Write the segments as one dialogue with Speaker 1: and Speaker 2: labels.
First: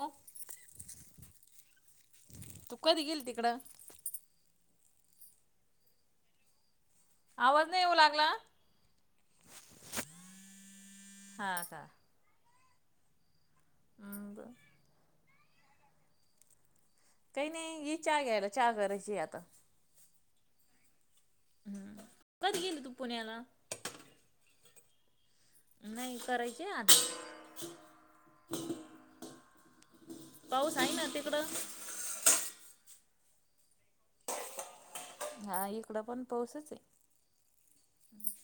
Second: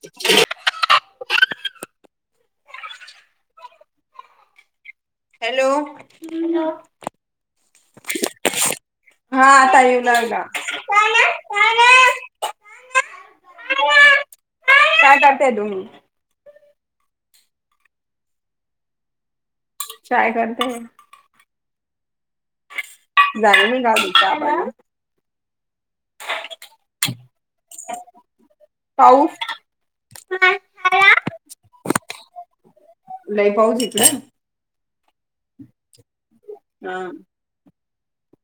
Speaker 1: हो तू कधी गेली तिकडं?
Speaker 2: हॅलो हॅलो
Speaker 1: आवाज नाही येऊ लागला.
Speaker 2: हा आता येऊ लागला.
Speaker 1: हा का. अ ब.
Speaker 2: काय करतेय तुम्ही?
Speaker 1: काही नाही ये चहा घ्यायला चहा करायची आता.
Speaker 2: चाय करतेय.
Speaker 1: हम् कधी गेली तु पुण्याला?
Speaker 2: झालं नाही गावी चहा पाणी
Speaker 1: नाही करायचे आत-
Speaker 2: पाऊस
Speaker 1: पाऊस आहे ना तिकडं.
Speaker 2: लय पाऊसे इकडं.
Speaker 1: हा इकड पण पाऊसच ये
Speaker 2: हा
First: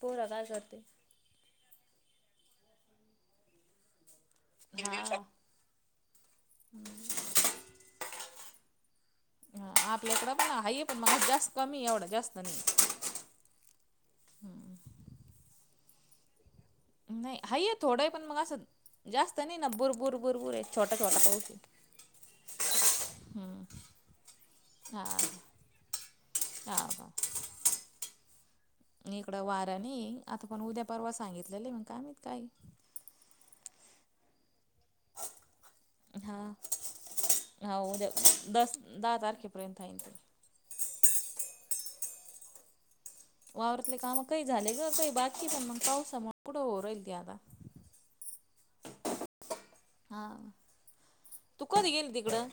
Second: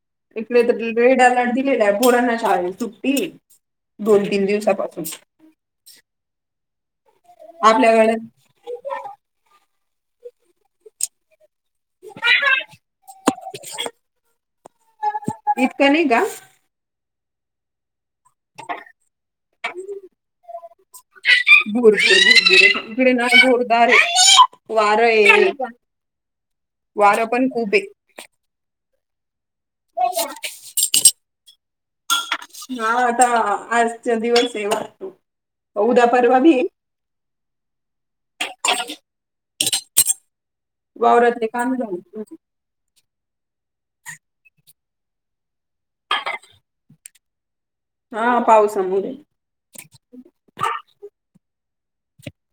Speaker 1: पोर
Speaker 2: इकडे त दिल डा लादी इड पोरांना शाळेला सुट्टीये दोन तीन दिवसापासून
Speaker 1: हम्म
Speaker 2: आपल्याकडन
Speaker 1: हा आपल्याकड पण हाय ये पण म आज जास् कमी ये एवढं जास्त नाही.
Speaker 2: इतका नही का?
Speaker 1: नही हाये थोडं पण मंग असं जास्त नाही ना बुरबुर बुरबुर ये छोटा छोटा पाऊस ये.
Speaker 2: इकड ना जोरदार ये वारां ये
Speaker 1: हा हा
Speaker 2: पण खूप ये.
Speaker 1: नय इकडं वारा नये आता पण उद्या परवा सांगितलेलं य मंग काय माहीत काय ये
Speaker 2: हा आता आजच्या दिवस आहे वातू
Speaker 1: हां हा उद्या दस दहा तारखेपर्यंत हाय नं तो
Speaker 2: वावरातले काम झालेत माझी
Speaker 1: वावरातले काम कही झाले ग कही बाकी पण मंग पावसामुळे कुठं होऊ राहिले ती आता
Speaker 2: हा पाऊसामुले.
Speaker 1: हां तू कधी गेली तिकडं?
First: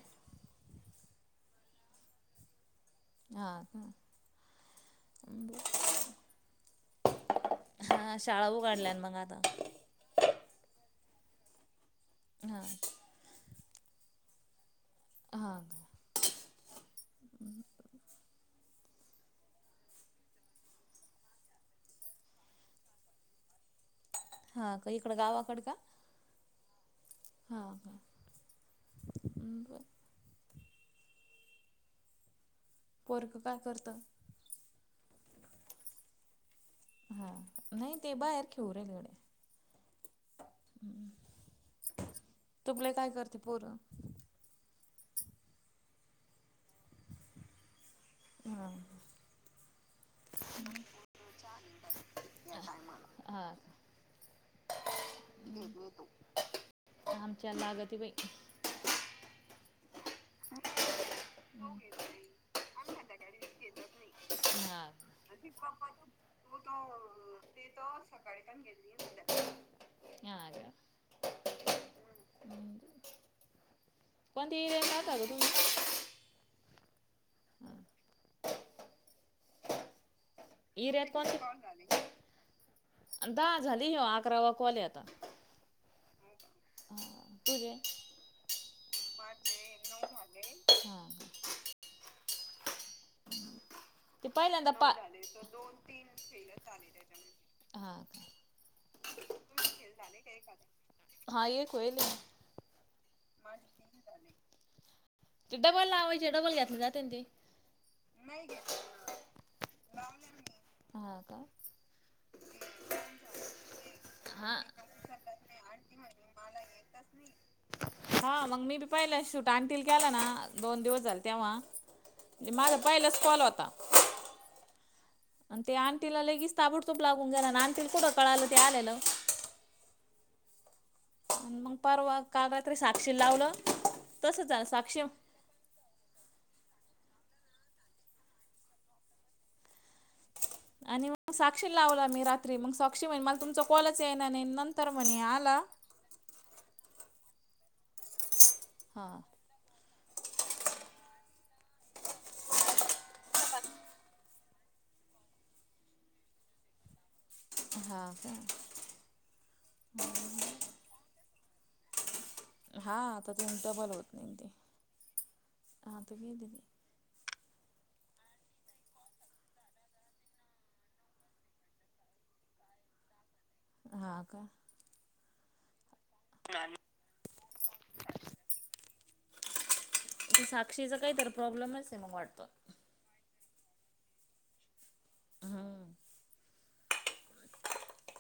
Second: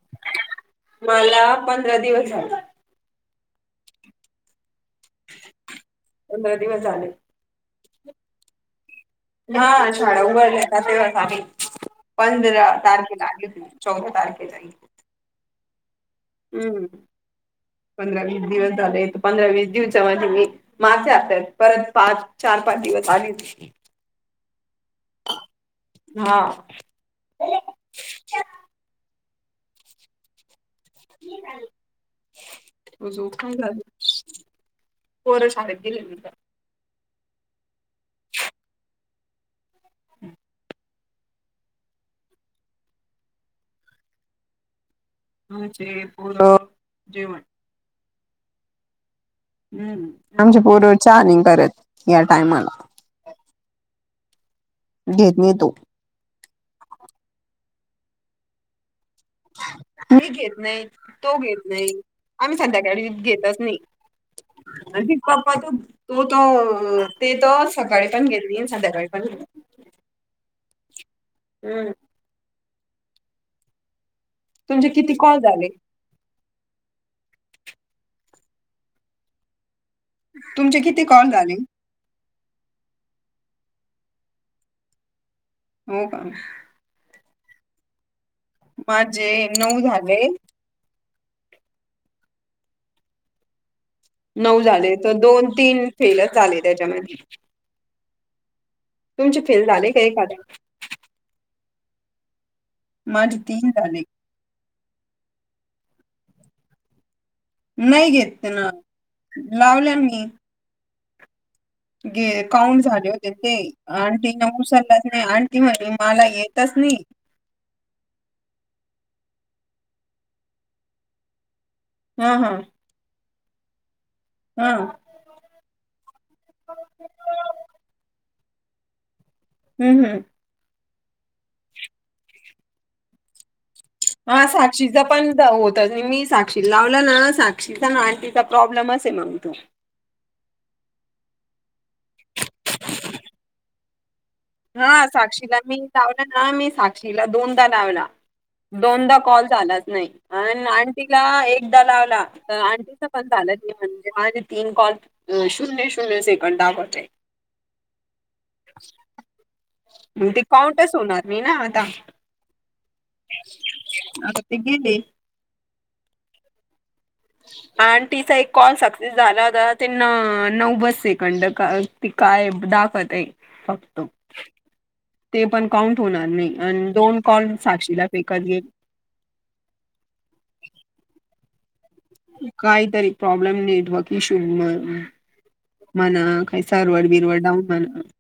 Speaker 2: मला पंधरा दिवस झाले.
Speaker 1: हा का अ ब
Speaker 2: पंधरा दिवस झाले.
Speaker 1: हा शाळा उघडल्यान मंग आता
Speaker 2: हा शाळा उघडल्या तेव्हा चं आले
Speaker 1: हा
Speaker 2: पंधरा तारखेला आली होती. चौदा तारीखेला येईल.
Speaker 1: हा कां
Speaker 2: हम्म पंधरा वीस दिवस झालेय पंधरा वीस दिवसामध्ये मी माझ्या हप्त्यात परत पाच चार पाच दिवस आली होती.
Speaker 1: हां का इकड गावा कड का?
Speaker 2: हा
Speaker 1: हां का बर
Speaker 2: तीच आली
Speaker 1: पोरगं
Speaker 2: झोप पण
Speaker 1: काय करतं
Speaker 2: झाली पोर शाळेत गेली नं दिवसा
Speaker 1: हा नाय ते बाहेर खेळू राहिले गड्या हम्म तूपले काय करते पोरं?
Speaker 2: आंमचे पोर जेवण
Speaker 1: हा कां
Speaker 2: हम्म आमचे पोर चा नी करत या टायमाला
Speaker 1: हा
Speaker 2: घेत नाही तो.
Speaker 1: दुध घेतो आमच्याला लागती बय
Speaker 2: तरी घेत नाहीत तो घेत नाही आम्ही संध्याकाळी घेतच नई
Speaker 1: हा
Speaker 2: पप्पा तू तो त ते त सकाळी पण घेत नाही नी संध्याकाळी [unintelligible]
Speaker 1: हा कां
Speaker 2: हम्म
Speaker 1: कोणती ती
Speaker 2: तुमचे किती
Speaker 1: खाता गं
Speaker 2: कॉल
Speaker 1: तूम्ही
Speaker 2: झाले?
Speaker 1: हा
Speaker 2: तुमचे किती
Speaker 1: ईऱ्यात कोण
Speaker 2: कॉल झाले?
Speaker 1: अ दहा झाली ह्यो अकरावा कॉल ये आता.
Speaker 2: हो का
Speaker 1: ह तुझे माझे नऊ झाले हा ते पहिल्यांदा पा दोन तीन फेलच झाले त्याच्यामध्ये. हा
Speaker 2: तुमचे फेल
Speaker 1: काय
Speaker 2: झाले का एखादे?
Speaker 1: हा एकईल.
Speaker 2: माझे तीन झाले.
Speaker 1: ते डबल लावायचे डबल घेतले जा त्यांचे.
Speaker 2: नाही घेतते ना लावल्या मी.
Speaker 1: हा का.
Speaker 2: गे काउंट झाले होते ते. आंटी न
Speaker 1: हा
Speaker 2: उसललाच नाही आंटी म्हणे मला येतच नाही.
Speaker 1: हा मग मी बी पाहिलं शूट आणतील केला ना दोन दिवस झाले तेव्हा.
Speaker 2: हा हा
Speaker 1: माझ पहिलाच कॉल होता.
Speaker 2: हा.
Speaker 1: आणि ते आ आणटीला लगेच ताबुडतुब लागून गेला आणटीला कुठं कळालं ते आल्यालं.
Speaker 2: हम् हम्.
Speaker 1: मग परवा काल रात्री साक्षी लावलं.
Speaker 2: हा
Speaker 1: तसंच झालं साक्षी
Speaker 2: साक्षीचा पण होत मी साक्षी लावलं ना साक्षीचा ना आणि तिचा प्रॉब्लेम अस आहे मग तो.
Speaker 1: आणि मग साक्षी लावला मी रात्री मग साक्षी म्हण मला तुमचा कॉलच ये ना नाही नंतर
Speaker 2: हा
Speaker 1: म्हणे
Speaker 2: साक्षीला
Speaker 1: आला
Speaker 2: मी लावला ना मी साक्षीला दोनदा लावला
Speaker 1: हा
Speaker 2: दोनदा कॉल झालाच नाही. अ आंटीला एकदा लावला तर आंटीच पण झालं ते म्हणजे ह तीन कॉल. अ शून्य शून्य सेकंद दाबायचाय.
Speaker 1: हा का.
Speaker 2: मी ते काउंटच होणार मी ना आता.
Speaker 1: हा आता ते बल होत नाही
Speaker 2: आता
Speaker 1: ते
Speaker 2: गेले
Speaker 1: हा त गेली मी.
Speaker 2: आणि तिचा एक कॉल सक्सेस झाला होता ते न नऊवद सेकंड का. ती काय दाखत आहे फक्त
Speaker 1: हा का
Speaker 2: ते पण काउंट होणार. नाही आणि दोन कॉल साक्षीला फेकत घेल.
Speaker 1: साक्षीचा काही तर प्रॉब्लेमच आहे मग वाटतं
Speaker 2: काहीतरी प्रॉब्लेम नेटवर्क इशू
Speaker 1: हम्म
Speaker 2: म्हणा काही सारवड बिरवडडऊ [unintelligible]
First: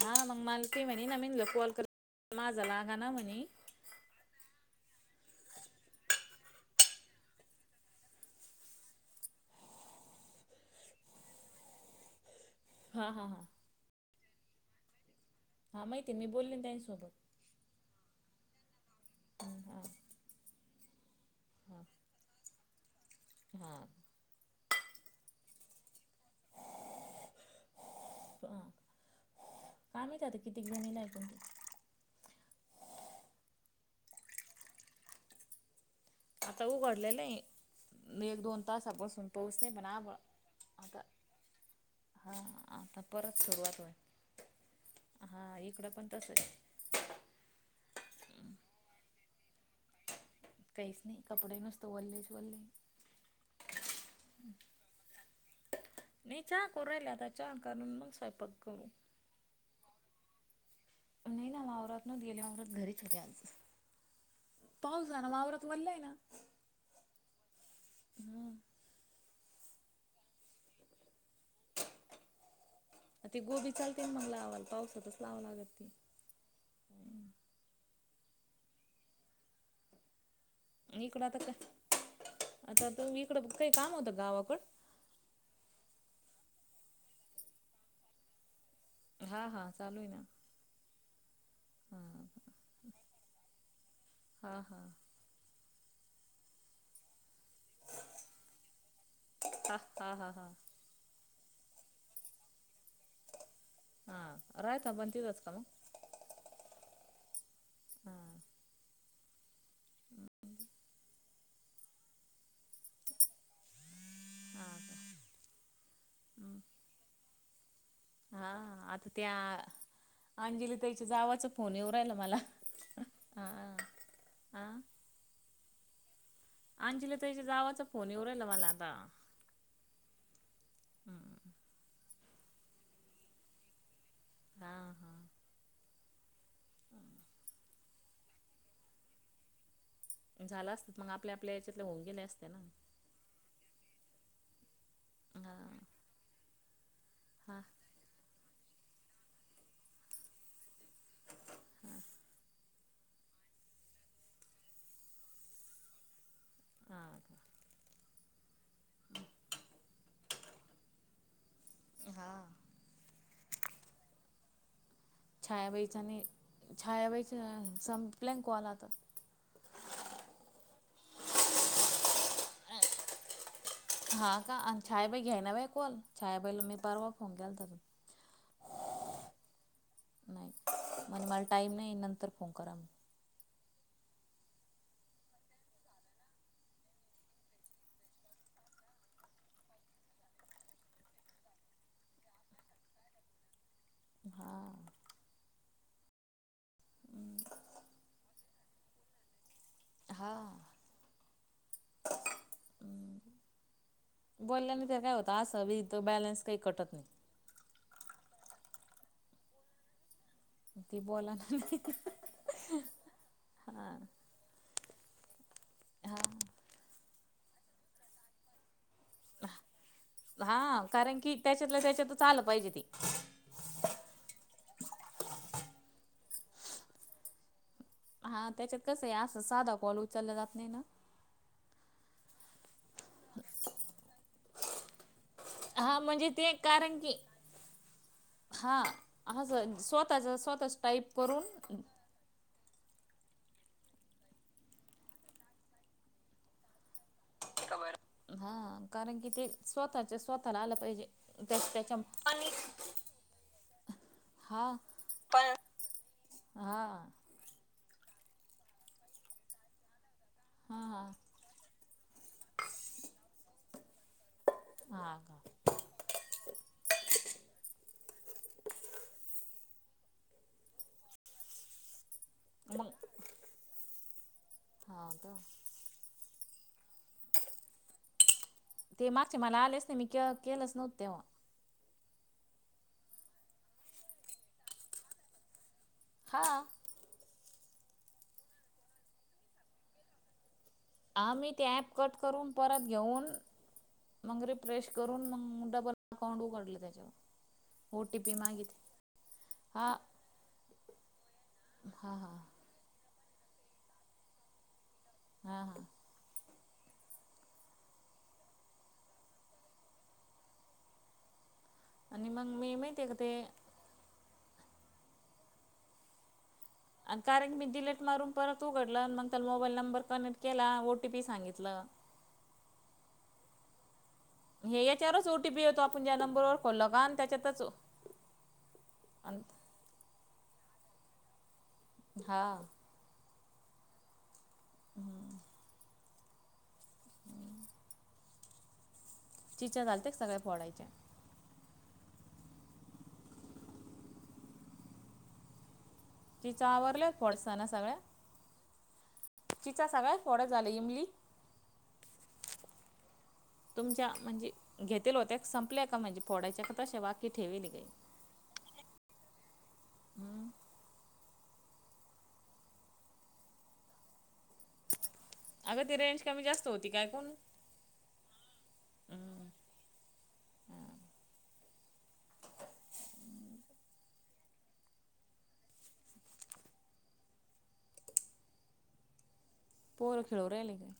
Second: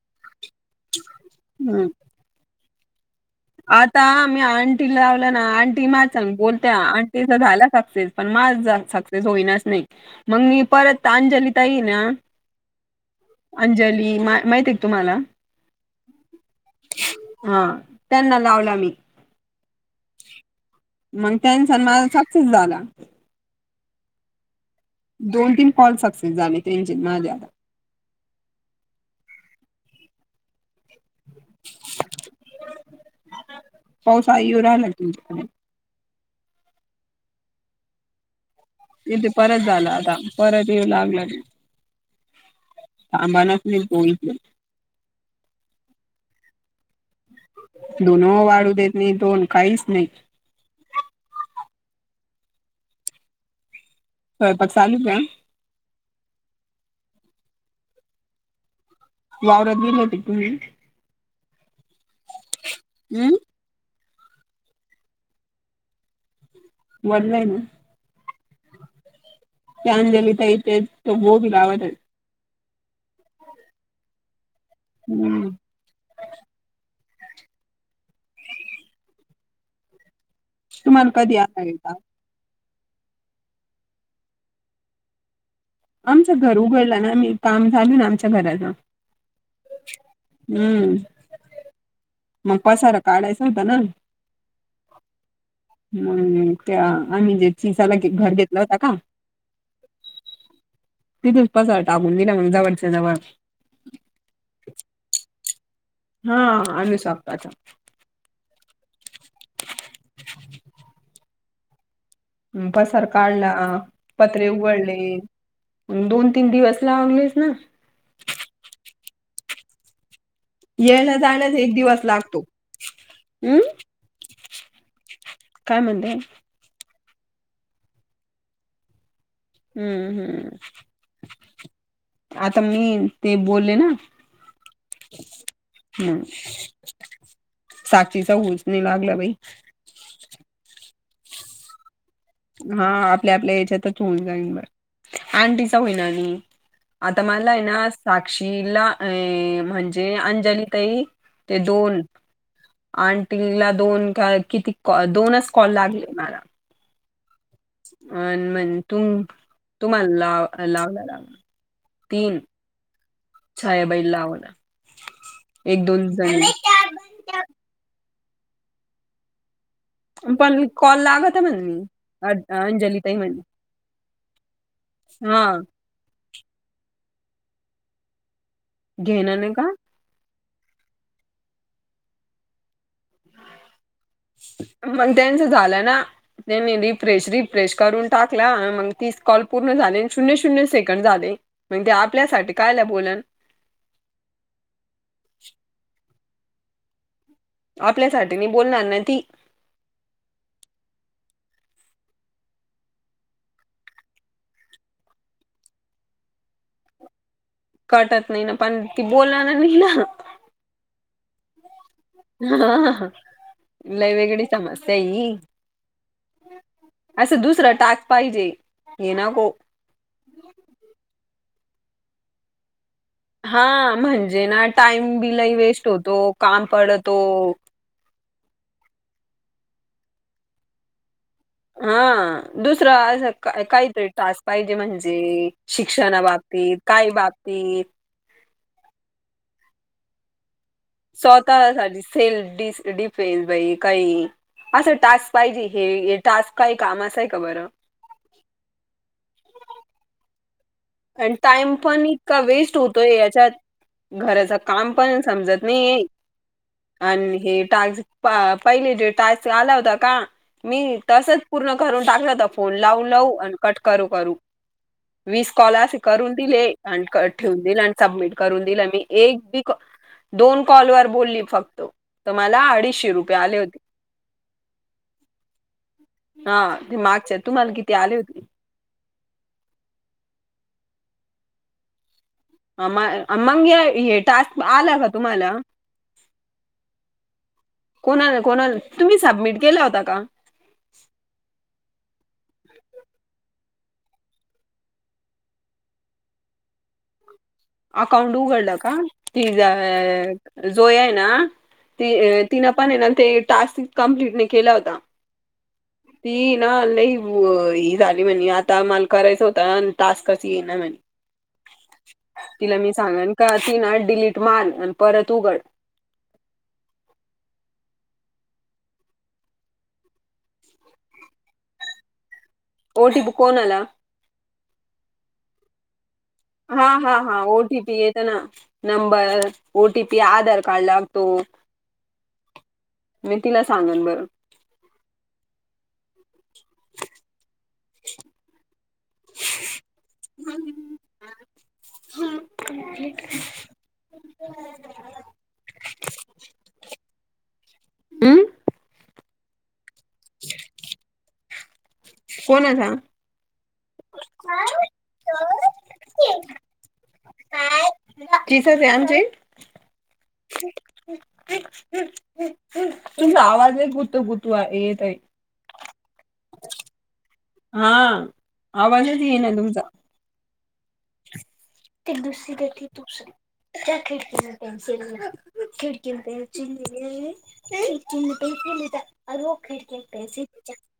Speaker 1: हा मग मालकी म्हणे न मन ल कॉल कर
Speaker 2: ह
Speaker 1: माझालागा ना म्हणे.
Speaker 2: आता मी आंटी ला लावलं ना आंटी मा सांग बोलत्या आंटीचा झाला सक्सेस. पण माझा सक्सेस होईनाच नाही मग मी परत अंजलीताई ना.
Speaker 1: हा हा हा.
Speaker 2: अंजली मा माहित आहे तुम्हाला.
Speaker 1: हां माहितीय मी बोलले त्यांसोबत.
Speaker 2: हा त्यांना लावला मी.
Speaker 1: हा.
Speaker 2: मग त्यान सन मला सक्सेस झाला.
Speaker 1: हा.
Speaker 2: दोन तीन कॉल सक्सेस झाले त्यांचे आणि माझ्या
Speaker 1: आम्ही नाही तर किती. [unintelligible]
Speaker 2: पाऊस आ येऊ राहिला का तुमच्या कडे.
Speaker 1: आता उघडलेलं एक दोन
Speaker 2: इथे
Speaker 1: तासापासून पाऊस
Speaker 2: परत
Speaker 1: नाही पण
Speaker 2: झाला
Speaker 1: आभाळ
Speaker 2: आता परत येऊ
Speaker 1: आता.
Speaker 2: लागला तो
Speaker 1: हा आता परत
Speaker 2: थांबानाच
Speaker 1: सुरुवात
Speaker 2: नाही
Speaker 1: होय
Speaker 2: तो इथे
Speaker 1: हा इकडं पण तसच.
Speaker 2: दोनो वाढू देत नाही दोन काहीच नाही.
Speaker 1: कैस नाही कपडन असतो ओलेच वले.
Speaker 2: स्वयंपाक चालू का.
Speaker 1: नाही चा करू राहिला आता चा करून स्वयंपक करू.
Speaker 2: वावरात गेले होते का तुम्ही?
Speaker 1: नाही ना, वावरात नव्हते गेले. आवरत घरीच होते,
Speaker 2: हम्म
Speaker 1: आज. पाऊस झालंय. वावरात वल्लय ना.
Speaker 2: वल्लय ना.
Speaker 1: हम.
Speaker 2: ते आणलेली [unintelligible]
Speaker 1: ती गोबी चालते न मग लावाल. पावसातच, लावां
Speaker 2: हम्म
Speaker 1: लागत ती.
Speaker 2: तुम्हाला
Speaker 1: इकडं
Speaker 2: कधी
Speaker 1: आता का.
Speaker 2: येता
Speaker 1: आता तू इकडं, काही काम होतं का, गावाकड?
Speaker 2: आमचं घर उघडला ना आम्ही. काम झाल ना आमच्या घराच.
Speaker 1: हा, हा. चालूय ना.
Speaker 2: हम्म.
Speaker 1: हां.
Speaker 2: मग, पसारा काढायचा व्हता ना.
Speaker 1: हां हां
Speaker 2: मग, त्या आम्ही जे चिसाला, घर घेतला होता का?
Speaker 1: हां हां हां हां
Speaker 2: तिथूनच पसारा टाकून दिला. मग जवळच्या- जवळ.
Speaker 1: हा. राहता पण, तिथेच का मग?
Speaker 2: हा. आनुसआप्पाचा.
Speaker 1: हा. [unintelligible]
Speaker 2: हम्, पसार काढला. पत्रे
Speaker 1: हां
Speaker 2: उघडले.
Speaker 1: का
Speaker 2: दोन - तीन दिवस लावलेच ना.
Speaker 1: हा. आता त्या अंजली ताईच्या,
Speaker 2: यायला
Speaker 1: जावाचा
Speaker 2: जायलाच एक
Speaker 1: फोन येऊ
Speaker 2: दिवस
Speaker 1: राहिला मला.
Speaker 2: लागतो हम्
Speaker 1: हा. ह.
Speaker 2: काय म्हणतेय?
Speaker 1: अंजली ताईच्या, जावाचा फोन येऊ राहिला मला, आता.
Speaker 2: हम्म, हम्म.
Speaker 1: हम्म
Speaker 2: आता मी, ते बोलले ना.
Speaker 1: हां, हां.
Speaker 2: हम्. साक्षीचा, ऊस नाही लागलं बाई.
Speaker 1: झाला असत त मग. आपल्या-आपल्या याच्यातल, होऊन गेल्या असत्या.
Speaker 2: हा, आपल्या -आपल्या याच्यातच होऊन जाईन बर. आंटीचा
Speaker 1: हां
Speaker 2: होईन अजून. आता मलाय
Speaker 1: हां
Speaker 2: ना, साक्षीला अ म्हणजे अंजली ताई. ते दोन आंटीला दोन, का किती कॉ दोनच कॉल, लागले मला.
Speaker 1: हा, हा.
Speaker 2: अन म्हन तुम- तुमाला, लावला - लावला. तीन
Speaker 1: हां
Speaker 2: छायाबाईला लावला. एक
Speaker 1: छायाबाईचां
Speaker 2: दोन
Speaker 1: नी.
Speaker 2: जणी
Speaker 1: छायाबाईच संपले ना, कॉल आता.
Speaker 2: पण कॉल लागतं म्हण. अन् -अंजलीताई म्हणली.
Speaker 1: हा, का. आन छायाबाई
Speaker 2: हा
Speaker 1: घ्यायना होय कॉल. छयाबाईला मी परवा फोन केलता. तून
Speaker 2: घ्यायना, नाही का?
Speaker 1: नाही. म्हणे, मला टाईम नाही. नंतर फोन करा.
Speaker 2: मग, त्यांचं झालं ना? त्यांनी रिफ्रेश- रिफ्रेश करून टाकला. मग तीच कॉल पूर्ण झाले. शून्य - शून्य सेकंड झाले. मग ती, आपल्यासाठी कायला बोलन.
Speaker 1: हा. हं.
Speaker 2: आपल्यासाठी नि बोलणार न ती.
Speaker 1: हा. हं. बोलल्याने तर काय होत? असं बी इथं, बॅलन्स काही कटत नाही.
Speaker 2: कटत नाही ना पण ती बोला ना नाही ना.
Speaker 1: ते बोला ना नाही.
Speaker 2: [unintelligible] लयवेगडी समस्या आहे हि.
Speaker 1: हा.
Speaker 2: असं दुसरं टाक पाहिजे ये नाको.
Speaker 1: हा कारण की त्याच्यातल्या त्याच्यात आलं पाहिजे ते.
Speaker 2: हा म्हणजे ना टाईम बि लय वेस्ट होतो काम पडतो.
Speaker 1: हा त्याच्यात कसं आहे असं साधा कॉल उचलला जात नाही ना.
Speaker 2: हा दुसरं अस काहीतरी टास पाहिजे म्हणजे
Speaker 1: हा म्हणजे ते
Speaker 2: शिक्षणाबाबतीत काही बाबतीत.
Speaker 1: हां ह स स्वतःच, स्वतः
Speaker 2: स्वतः साठी सेल डिस डिफेस बाई काही. असं टास्क पाहिजे हे हे टास्क काही कामाचा आहे का बरं.
Speaker 1: हा कारण कि ते स्वतःच्या स्वतःला आलं पाहिजे.
Speaker 2: आणि
Speaker 1: त्या
Speaker 2: टाइम
Speaker 1: त्याच्या
Speaker 2: पण इतका वेस्ट होतोय याच्यात. घराच
Speaker 1: हा
Speaker 2: काम पण समजत नाही
Speaker 1: हा
Speaker 2: आणि हे टाज प पहिले टास आला होता का?
Speaker 1: हा
Speaker 2: मी
Speaker 1: हा
Speaker 2: तसच पूर्ण करून टाकला तर फोन लावू लावू अन कट करू करू.
Speaker 1: हा हा.
Speaker 2: वीस कॉल असे करून दिले आणि क ठेवून दिल आणि सबमिट करून दिलं मी एक बी दोन कॉल वर बोलली फक्त, तर मला
Speaker 1: मग
Speaker 2: अडीचशे रुपये आले होते.
Speaker 1: हा का?
Speaker 2: हा ते मागच्या तुम्हाला किती आले होते.
Speaker 1: ते मागचे मला आलेच नाही मी के केलंच नव्हत तेव्हा.
Speaker 2: [unintelligible] मग हे टास्क आला का तुम्हाला.
Speaker 1: हा.
Speaker 2: कोणाला कोणाला, तुम्ही सबमिट केलं होता का?
Speaker 1: आम्ही ते ॲप कट करून परत घेऊन मग रिंफेश करून मग डबल अकाउंट उघडला त्याच्यावर. ओ टी पी
Speaker 2: अकाउंट उघडलं
Speaker 1: मागितली
Speaker 2: का? ती
Speaker 1: हा
Speaker 2: जोया आहे ना ती
Speaker 1: हा हा
Speaker 2: तिन पण आहे ना ते टास्क कंप्लीट नाही केला होता.
Speaker 1: हा हा.
Speaker 2: ती न लई ही झाली म्हणे आता मल करायचा होता अन टास्कच ये ना म्हणे.
Speaker 1: आणि मग
Speaker 2: तिला मी
Speaker 1: माहिती आहे ते
Speaker 2: सांगन का? ती न डिलीट मार आणि परत उघड.
Speaker 1: आणि कारण मी डिलीट मारून परत उघडलं मग त्याला मोबाईल नंबर कनेक्ट केला ओ टी पी सांगितलं.
Speaker 2: ओ टी पी कोणाला?
Speaker 1: हे याच्यावरच ओ टी पी येतो आपण ज्या नंबरवर
Speaker 2: हा
Speaker 1: खोललं का
Speaker 2: हा
Speaker 1: आणि
Speaker 2: हा ओ
Speaker 1: त्याच्यातच
Speaker 2: टी पी येत ना
Speaker 1: अन
Speaker 2: number. O T P Aadhaar card लागतो.
Speaker 1: हा.
Speaker 2: मी तिला सांगन बर.
Speaker 1: हम्म. चिच्या झालते सगळ्या फोडायच्या
Speaker 2: [unintelligible] [unintelligible]
Speaker 1: तिचा आवरलं [unintelligible] साना सगळ.
Speaker 2: हम्
Speaker 1: चिचा सगळ [unintelligible] झालं इमली.
Speaker 2: कोणाचा.
Speaker 1: तुमच्या म्हणजे घेतेल हो त्या संपल्या का म्हणजे फोडाच्या का तशा बाकी ठेवेली की.
Speaker 2: तीसच आहे आमचे. तुम आवाजे कुत कुतवा येेतई.
Speaker 1: अगं ती रेंज कमी जास्त होती. काय कोण
Speaker 2: हा, आवाजच येई ना तुमचा. [unintelligible] [unintelligible] [unintelligible]
Speaker 1: पोर खेळू राहिले काय?